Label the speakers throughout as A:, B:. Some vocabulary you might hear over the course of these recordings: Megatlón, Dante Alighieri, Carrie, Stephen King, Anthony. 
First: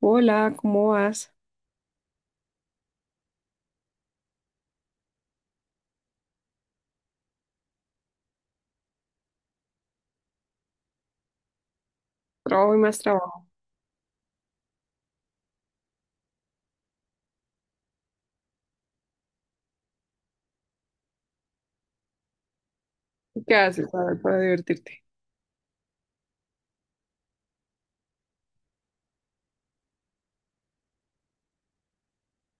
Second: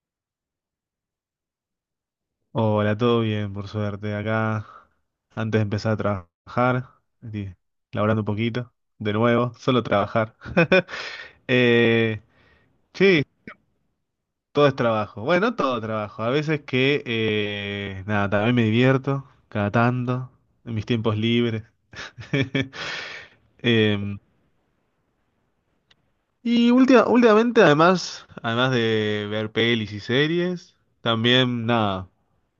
A: Hola, ¿cómo vas?
B: Hola, todo bien, por suerte. Acá, antes de empezar a trabajar, estoy laburando un poquito, de nuevo, solo trabajar. Eh,
A: Trabajo y más
B: sí,
A: trabajo.
B: todo es trabajo. Bueno, todo trabajo. A veces que, nada, también me divierto, cada tanto, en mis tiempos libres.
A: ¿Qué haces? A
B: Eh,
A: ver, para divertirte.
B: últimamente, además de ver pelis y series, también, nada,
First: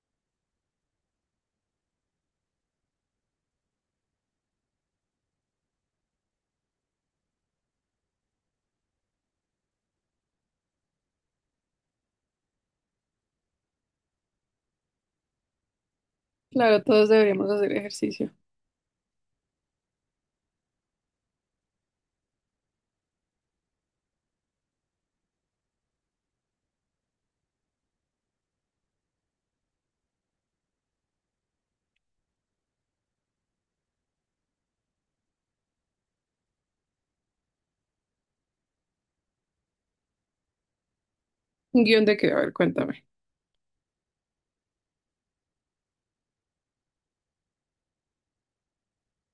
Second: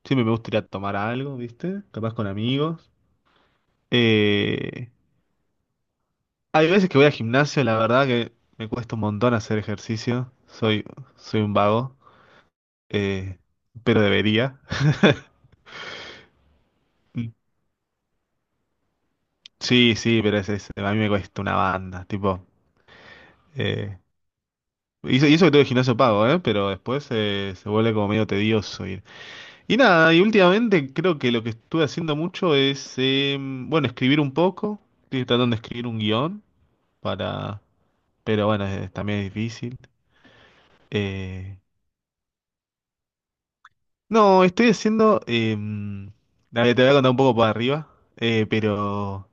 B: siempre me gusta ir a tomar algo, ¿viste? Capaz con amigos. Eh, Hay veces que voy al gimnasio, la verdad que me cuesta un montón hacer ejercicio. Soy un vago, eh, pero debería.
A: Claro, todos
B: Mm.
A: deberíamos hacer ejercicio.
B: Sí, sí, pero a mí me cuesta una banda, tipo. eh, y eso que tengo el gimnasio pago, ¿eh? Pero después se vuelve como medio tedioso ir. Y nada, y últimamente creo que lo que estuve haciendo mucho es, bueno, escribir un poco. Estoy tratando de escribir un guión para... Pero bueno, también es difícil. Eh,
A: ¿Un guión de qué? A ver, cuéntame.
B: No, estoy haciendo. Dale, te voy a contar un poco para arriba, eh, pero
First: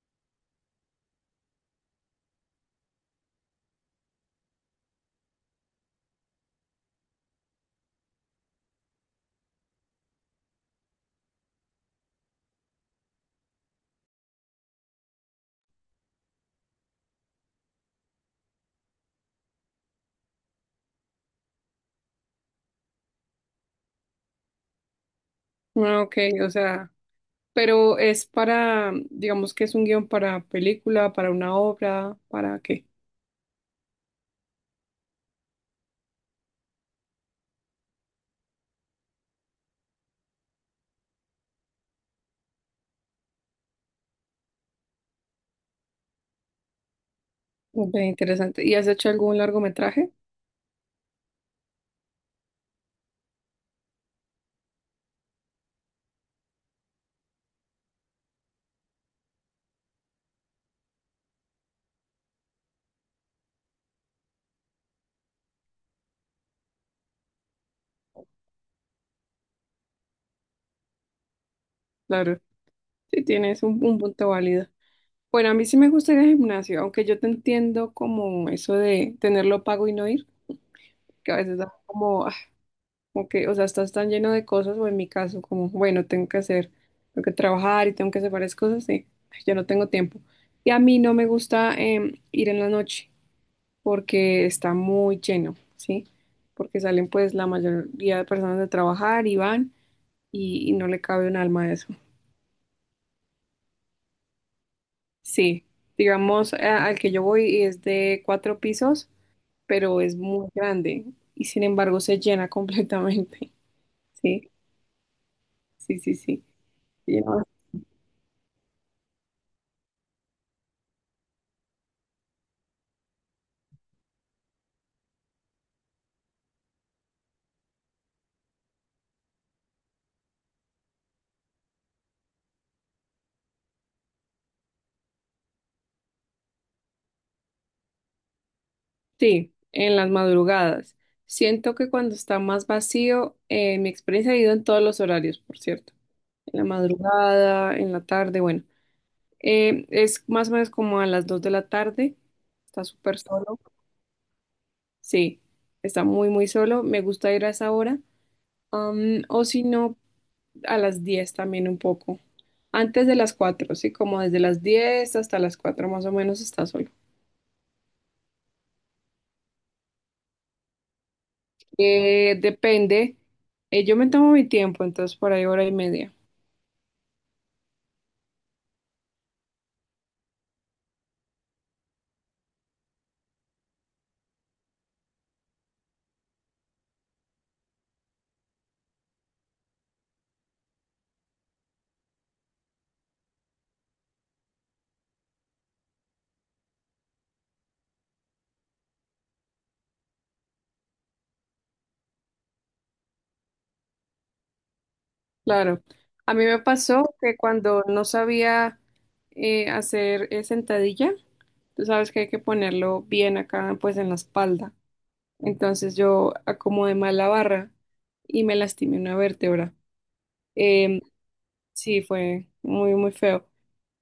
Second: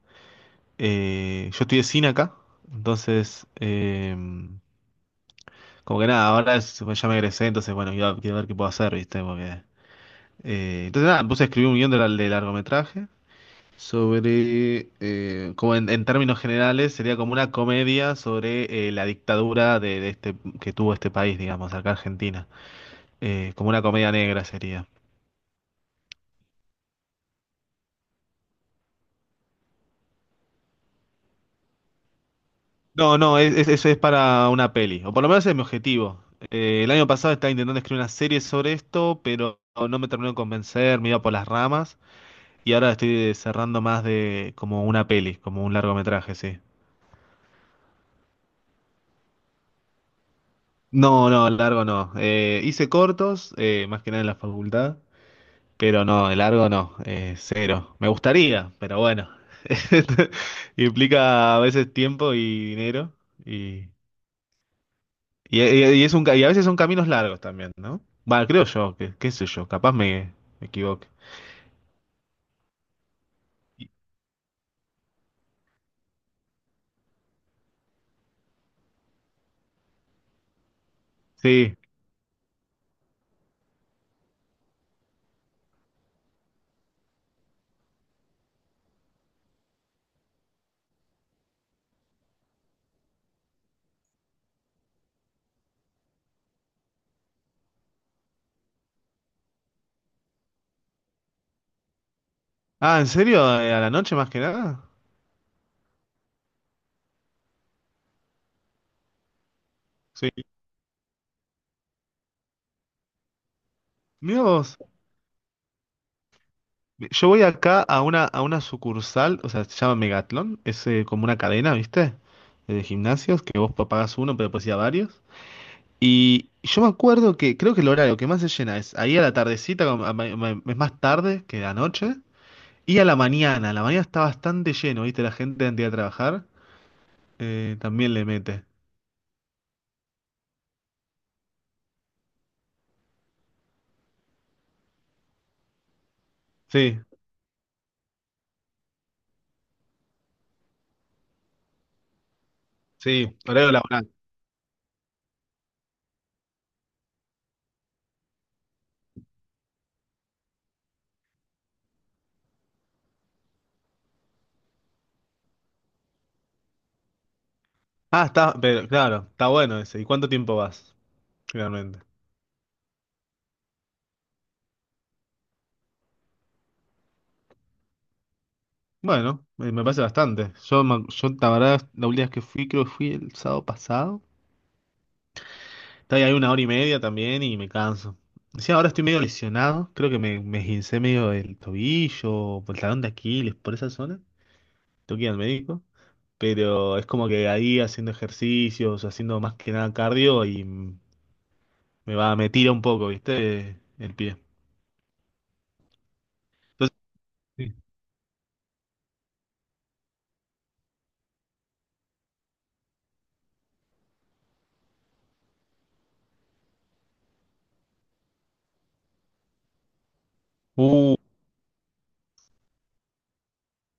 B: yo estoy de cine acá, entonces, como que nada, pues, ya me egresé, entonces, bueno, quiero ver qué puedo hacer, ¿viste? Porque, entonces, nada, me puse a escribir un guión de largometraje sobre, como en términos generales, sería como una comedia sobre la dictadura de este, que tuvo este país, digamos, acá Argentina. Como una comedia negra sería.
A: Ah, Ok, o sea, pero es para, digamos que es un guión para película, para una obra, ¿para qué?
B: No, no, eso es para una peli, o por lo menos es mi objetivo. El año pasado estaba intentando escribir una serie sobre esto, pero no me terminó de convencer, me iba por las ramas, y ahora estoy cerrando más de como una peli, como un largometraje, sí.
A: Ok, interesante. ¿Y has hecho algún largometraje?
B: No, no, el largo no. Hice cortos, más que nada en la facultad, pero no, el largo no, cero. Me gustaría, pero bueno, implica a veces tiempo y dinero, y y es un, y a veces son caminos largos también, ¿no? Bueno, creo yo, que, qué sé yo, me equivoque.
A: Claro, sí tienes un,
B: Y-
A: un punto válido. Bueno, a mí sí me gusta ir al gimnasio, aunque yo te entiendo como eso de tenerlo pago y no ir, que a veces da
B: Sí.
A: como, ah, Ok, o sea, estás tan lleno de cosas, o en mi caso, como, bueno, tengo que hacer, tengo que trabajar y tengo que hacer varias cosas, y ay, yo no tengo tiempo. Y a mí no me gusta ir en la noche porque está muy lleno, ¿sí? Porque salen pues la mayoría de personas de trabajar y van y no le cabe un alma a eso.
B: Ah, ¿en serio? ¿A la noche más que nada?
A: Sí, digamos, al que yo voy es de cuatro pisos, pero es
B: Sí.
A: muy grande y sin embargo se llena completamente,
B: Mirá
A: ¿sí?
B: vos.
A: Sí, sí, sí.
B: Yo voy acá a a una sucursal, o sea, se llama Megatlón, es como una cadena, ¿viste? De gimnasios, que vos pagás uno, pero puedes ir a varios. Y yo me acuerdo que creo que el horario que más se llena es ahí a la tardecita, como a es más tarde que la noche, y a la mañana. A la mañana está bastante lleno, ¿viste? La gente antes de ir a trabajar. También le mete.
A: Sí, en las madrugadas. Siento que cuando está más vacío, mi experiencia ha ido en todos los horarios, por cierto. En la
B: Sí.
A: madrugada, en la tarde, bueno. Es más o menos como a las 2 de la tarde. Está súper
B: Sí,
A: solo.
B: horario laboral.
A: Sí, está muy, muy solo. Me gusta ir a esa hora. O si no, a las 10 también un poco. Antes de las 4, sí, como desde las 10 hasta las 4 más o menos está solo.
B: Ah, está, pero claro, está bueno ese. ¿Y cuánto tiempo vas, realmente?
A: Depende. Yo me tomo mi tiempo, entonces por ahí hora y media.
B: Bueno, me parece bastante. Yo, la verdad, la última vez que fui, creo que fui el sábado pasado. Estaba ahí una hora y media también y me canso. Sí, ahora estoy medio lesionado. Creo que me esguincé medio el tobillo, por el talón de Aquiles, por esa zona. Tengo que ir al médico. Pero es como que ahí haciendo ejercicios, haciendo más que nada cardio y me tira un poco, ¿viste? El pie.
A: Claro. A mí me
B: Entonces,
A: pasó que
B: sí.
A: cuando no sabía hacer sentadilla, tú sabes que hay que ponerlo bien acá, pues en la espalda. Entonces yo acomodé mal la barra y me lastimé una vértebra. Em,
B: Uh,
A: sí, fue muy, muy feo.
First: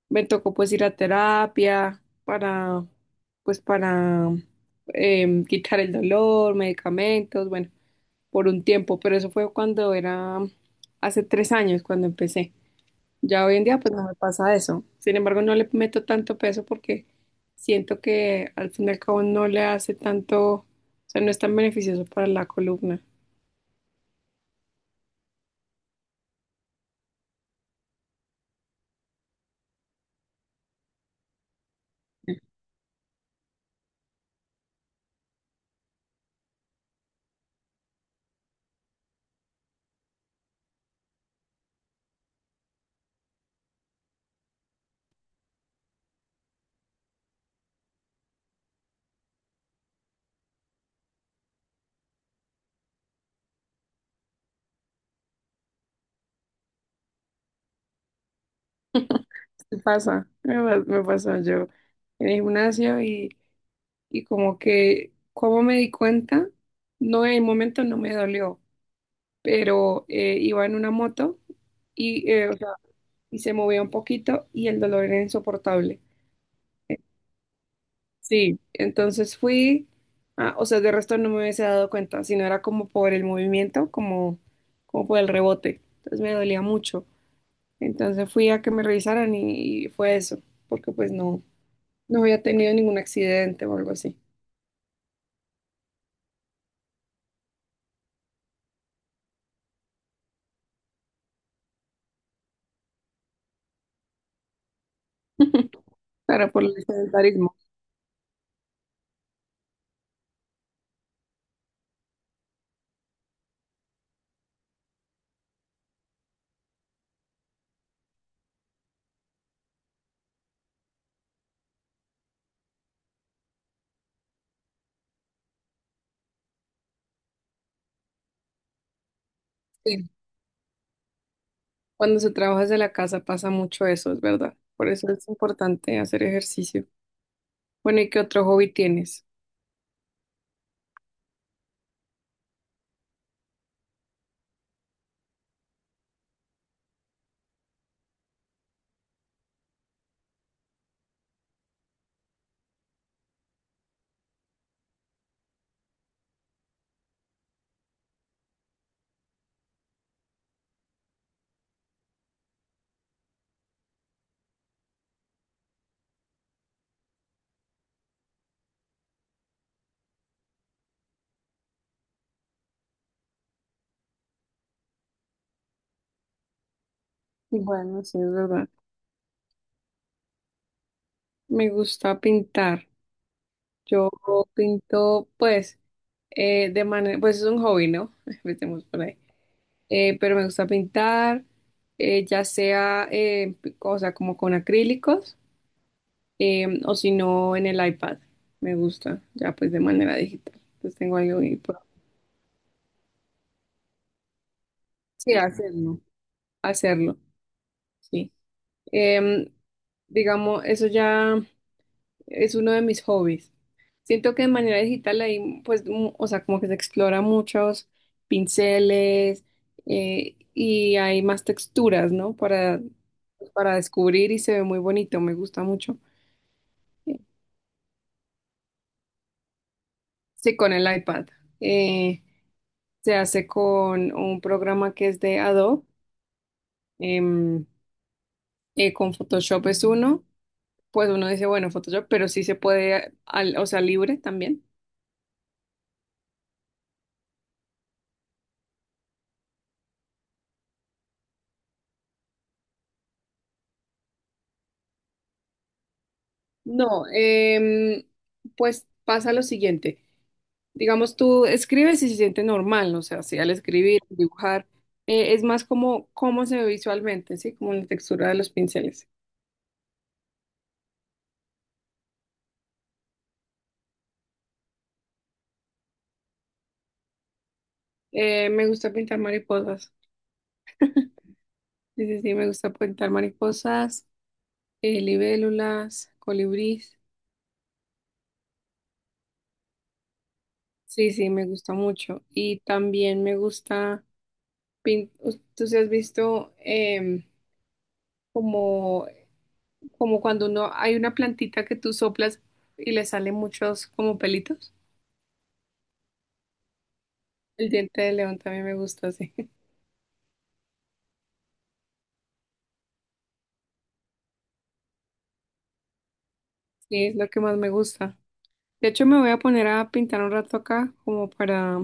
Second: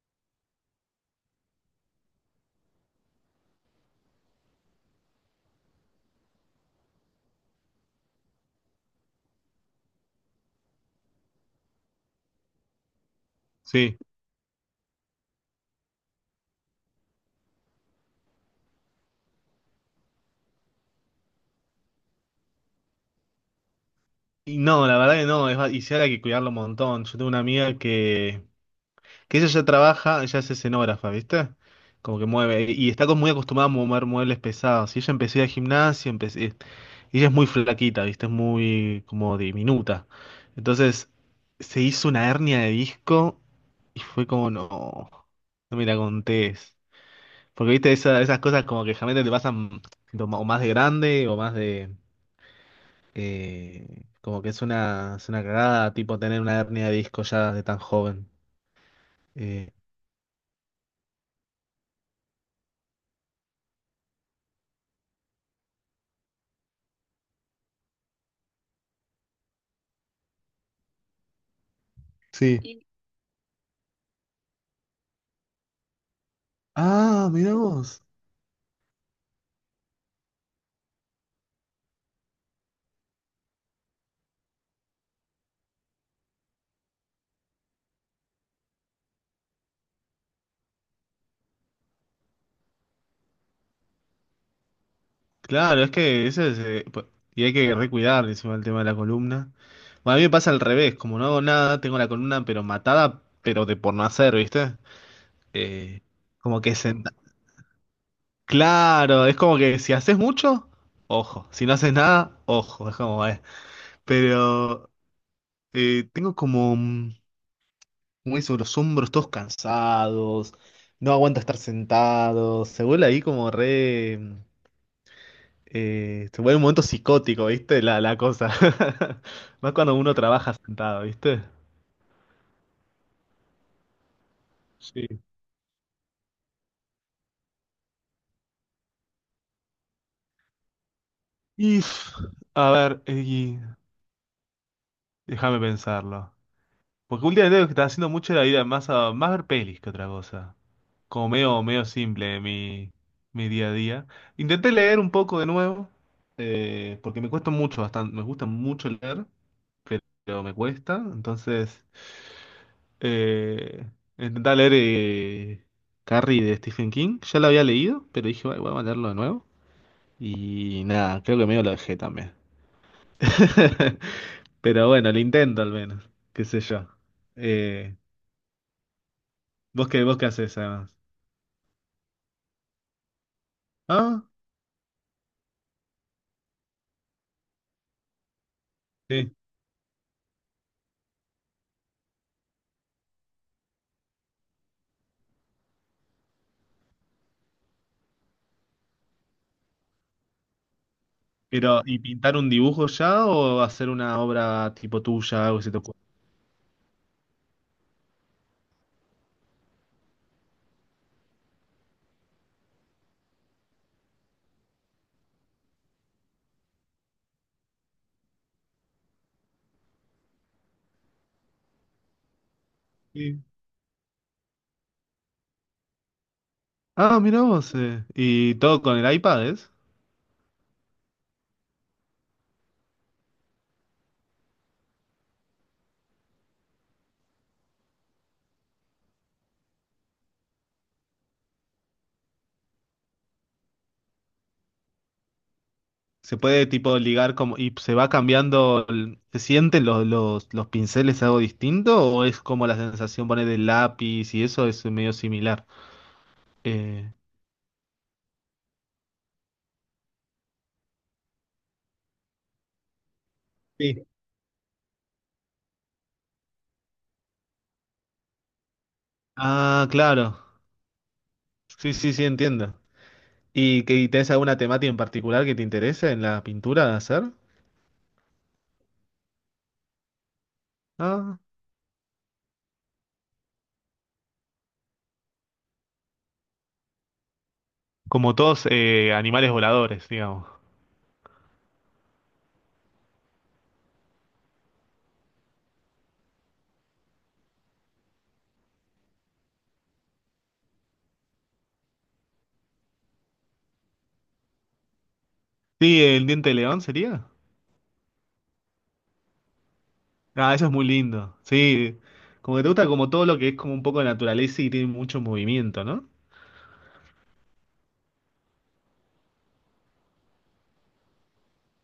A: Me tocó pues ir a terapia para, pues para quitar el dolor, medicamentos, bueno, por un tiempo, pero eso fue cuando era hace 3 años, cuando empecé. Ya hoy en día pues
B: sí.
A: no me pasa eso. Sin embargo, no le meto tanto peso porque siento que al fin y al cabo no le hace tanto, o sea, no es tan beneficioso para la columna.
B: Y no, la verdad que no, y sí ahora hay que cuidarlo un montón. Yo tengo una amiga que ella ya trabaja, ella es escenógrafa, ¿viste? Como que mueve, y está como muy acostumbrada a mover muebles pesados. Y ella empezó a ir al gimnasio, empecé, ella es muy flaquita, ¿viste? Es muy como diminuta. Entonces, se hizo una hernia de disco y fue como, no, no me la contés. Porque, ¿viste? Esas cosas como que realmente te pasan o más de grande o más de... como que es una cagada, tipo, tener una hernia de disco ya de tan joven. Eh,
A: Me pasa, me pasó yo en el gimnasio y como que, como me di cuenta, no en el momento no me dolió, pero iba en una moto y, o
B: sí.
A: sea,
B: Y
A: y se movía un poquito y el dolor era insoportable.
B: ah, mirá vos.
A: Sí, entonces fui, ah, o sea, de resto no me hubiese dado cuenta, sino era como por el movimiento, como por el rebote. Entonces me dolía mucho. Entonces fui a que me revisaran y fue eso, porque pues no, no había tenido ningún accidente o algo así.
B: Claro, es que eso es. Y hay que recuidar encima el tema de la columna. Bueno, a mí me pasa al revés, como no hago nada, tengo la columna pero matada, pero de por no hacer, ¿viste? Eh,
A: Claro,
B: como
A: por el
B: que senta.
A: sedentarismo.
B: Claro, es como que si haces mucho, ojo. Si no haces nada, ojo. Es como, pero tengo como. Muy sobre los hombros, todos cansados, no aguanta estar sentados, se vuelve ahí como re... se vuelve un momento psicótico, ¿viste? La cosa. Más cuando
A: Sí.
B: uno trabaja sentado, ¿viste?
A: Cuando se trabaja desde la casa pasa mucho eso, es verdad. Por eso
B: Sí.
A: es importante hacer ejercicio. Bueno, ¿y qué otro hobby tienes?
B: Y... pff, a ver, y- déjame pensarlo. Porque últimamente lo que está haciendo mucho la vida más a más ver pelis que otra cosa. Como medio simple mi día a día. Intenté leer un poco de nuevo, porque me cuesta mucho, bastante, me gusta mucho leer. Pero me cuesta. Entonces, eh, intenté leer Carrie de Stephen King. Ya lo había leído, pero dije, "Ay, voy a leerlo de nuevo". Y nada, creo que medio lo dejé también. Pero bueno, lo intento al menos, qué sé yo. Eh,
A: Bueno, sí, es verdad.
B: vos qué haces además?
A: Me gusta pintar. Yo
B: Ah,
A: pinto, pues. De manera, pues es un hobby, ¿no? Empecemos por ahí.
B: sí.
A: Pero me gusta pintar, ya sea, o sea, como con acrílicos, o si no, en el iPad. Me gusta, ya pues de manera digital. Entonces tengo algo y puedo-
B: Pero, ¿y pintar un dibujo ya o hacer una obra tipo
A: Sí,
B: tuya, algo que se te ocurra?
A: hacerlo, hacerlo, sí. Em, digamos, eso ya es uno de mis hobbies. Siento que de manera digital ahí, pues, o sea, como que se explora muchos pinceles y hay más texturas, ¿no? Para,
B: Sí.
A: para descubrir y se ve muy bonito, me gusta mucho.
B: Ah, mira vos. ¿Y todo con el iPad, eh?
A: Sí, con el iPad. Eh, Se hace con un programa que es de Adobe. em, con Photoshop es uno. Pues uno dice, bueno, Photoshop, pero sí se puede, o sea, libre también.
B: Se puede tipo ligar como y se va cambiando, ¿se sienten los pinceles algo distinto o es como la sensación pone del lápiz y eso es medio similar?
A: No,
B: Eh,
A: pues pasa lo siguiente. Digamos, tú escribes y se siente normal, ¿no? O sea, si al escribir,
B: Sí.
A: dibujar, es más como cómo se ve visualmente, ¿sí? Como la textura de los pinceles.
B: Ah, claro. Sí, sí, sí, entiendo. ¿Y que y tenés alguna temática en particular que te interese en la pintura de hacer?
A: Me gusta pintar mariposas,
B: Ah,
A: sí, sí, sí, me gusta pintar mariposas, libélulas, colibríes,
B: como todos animales voladores, digamos.
A: sí, sí, me gusta mucho. Y también me gusta, pin- tú si has visto como, como cuando uno, hay una plantita que tú soplas y le salen muchos como pelitos.
B: Sí, el diente de león sería.
A: El diente de león también me gusta, sí.
B: Ah, eso es muy lindo. Sí, como que te gusta como todo lo que es como un poco de naturaleza y tiene mucho movimiento, ¿no?
A: Sí, es lo que más me gusta. De hecho, me voy a poner a pintar un rato acá, como para,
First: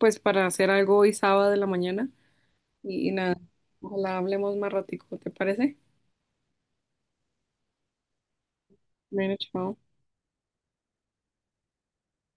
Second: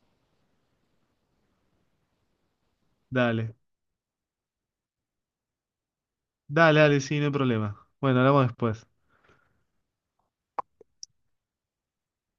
A: pues, para hacer algo hoy sábado de la mañana. Y nada,
B: Dale.
A: ojalá hablemos más ratico, ¿te parece?
B: Dale, dale, sí, no hay problema. Bueno, hablamos después.
A: Bueno, chao.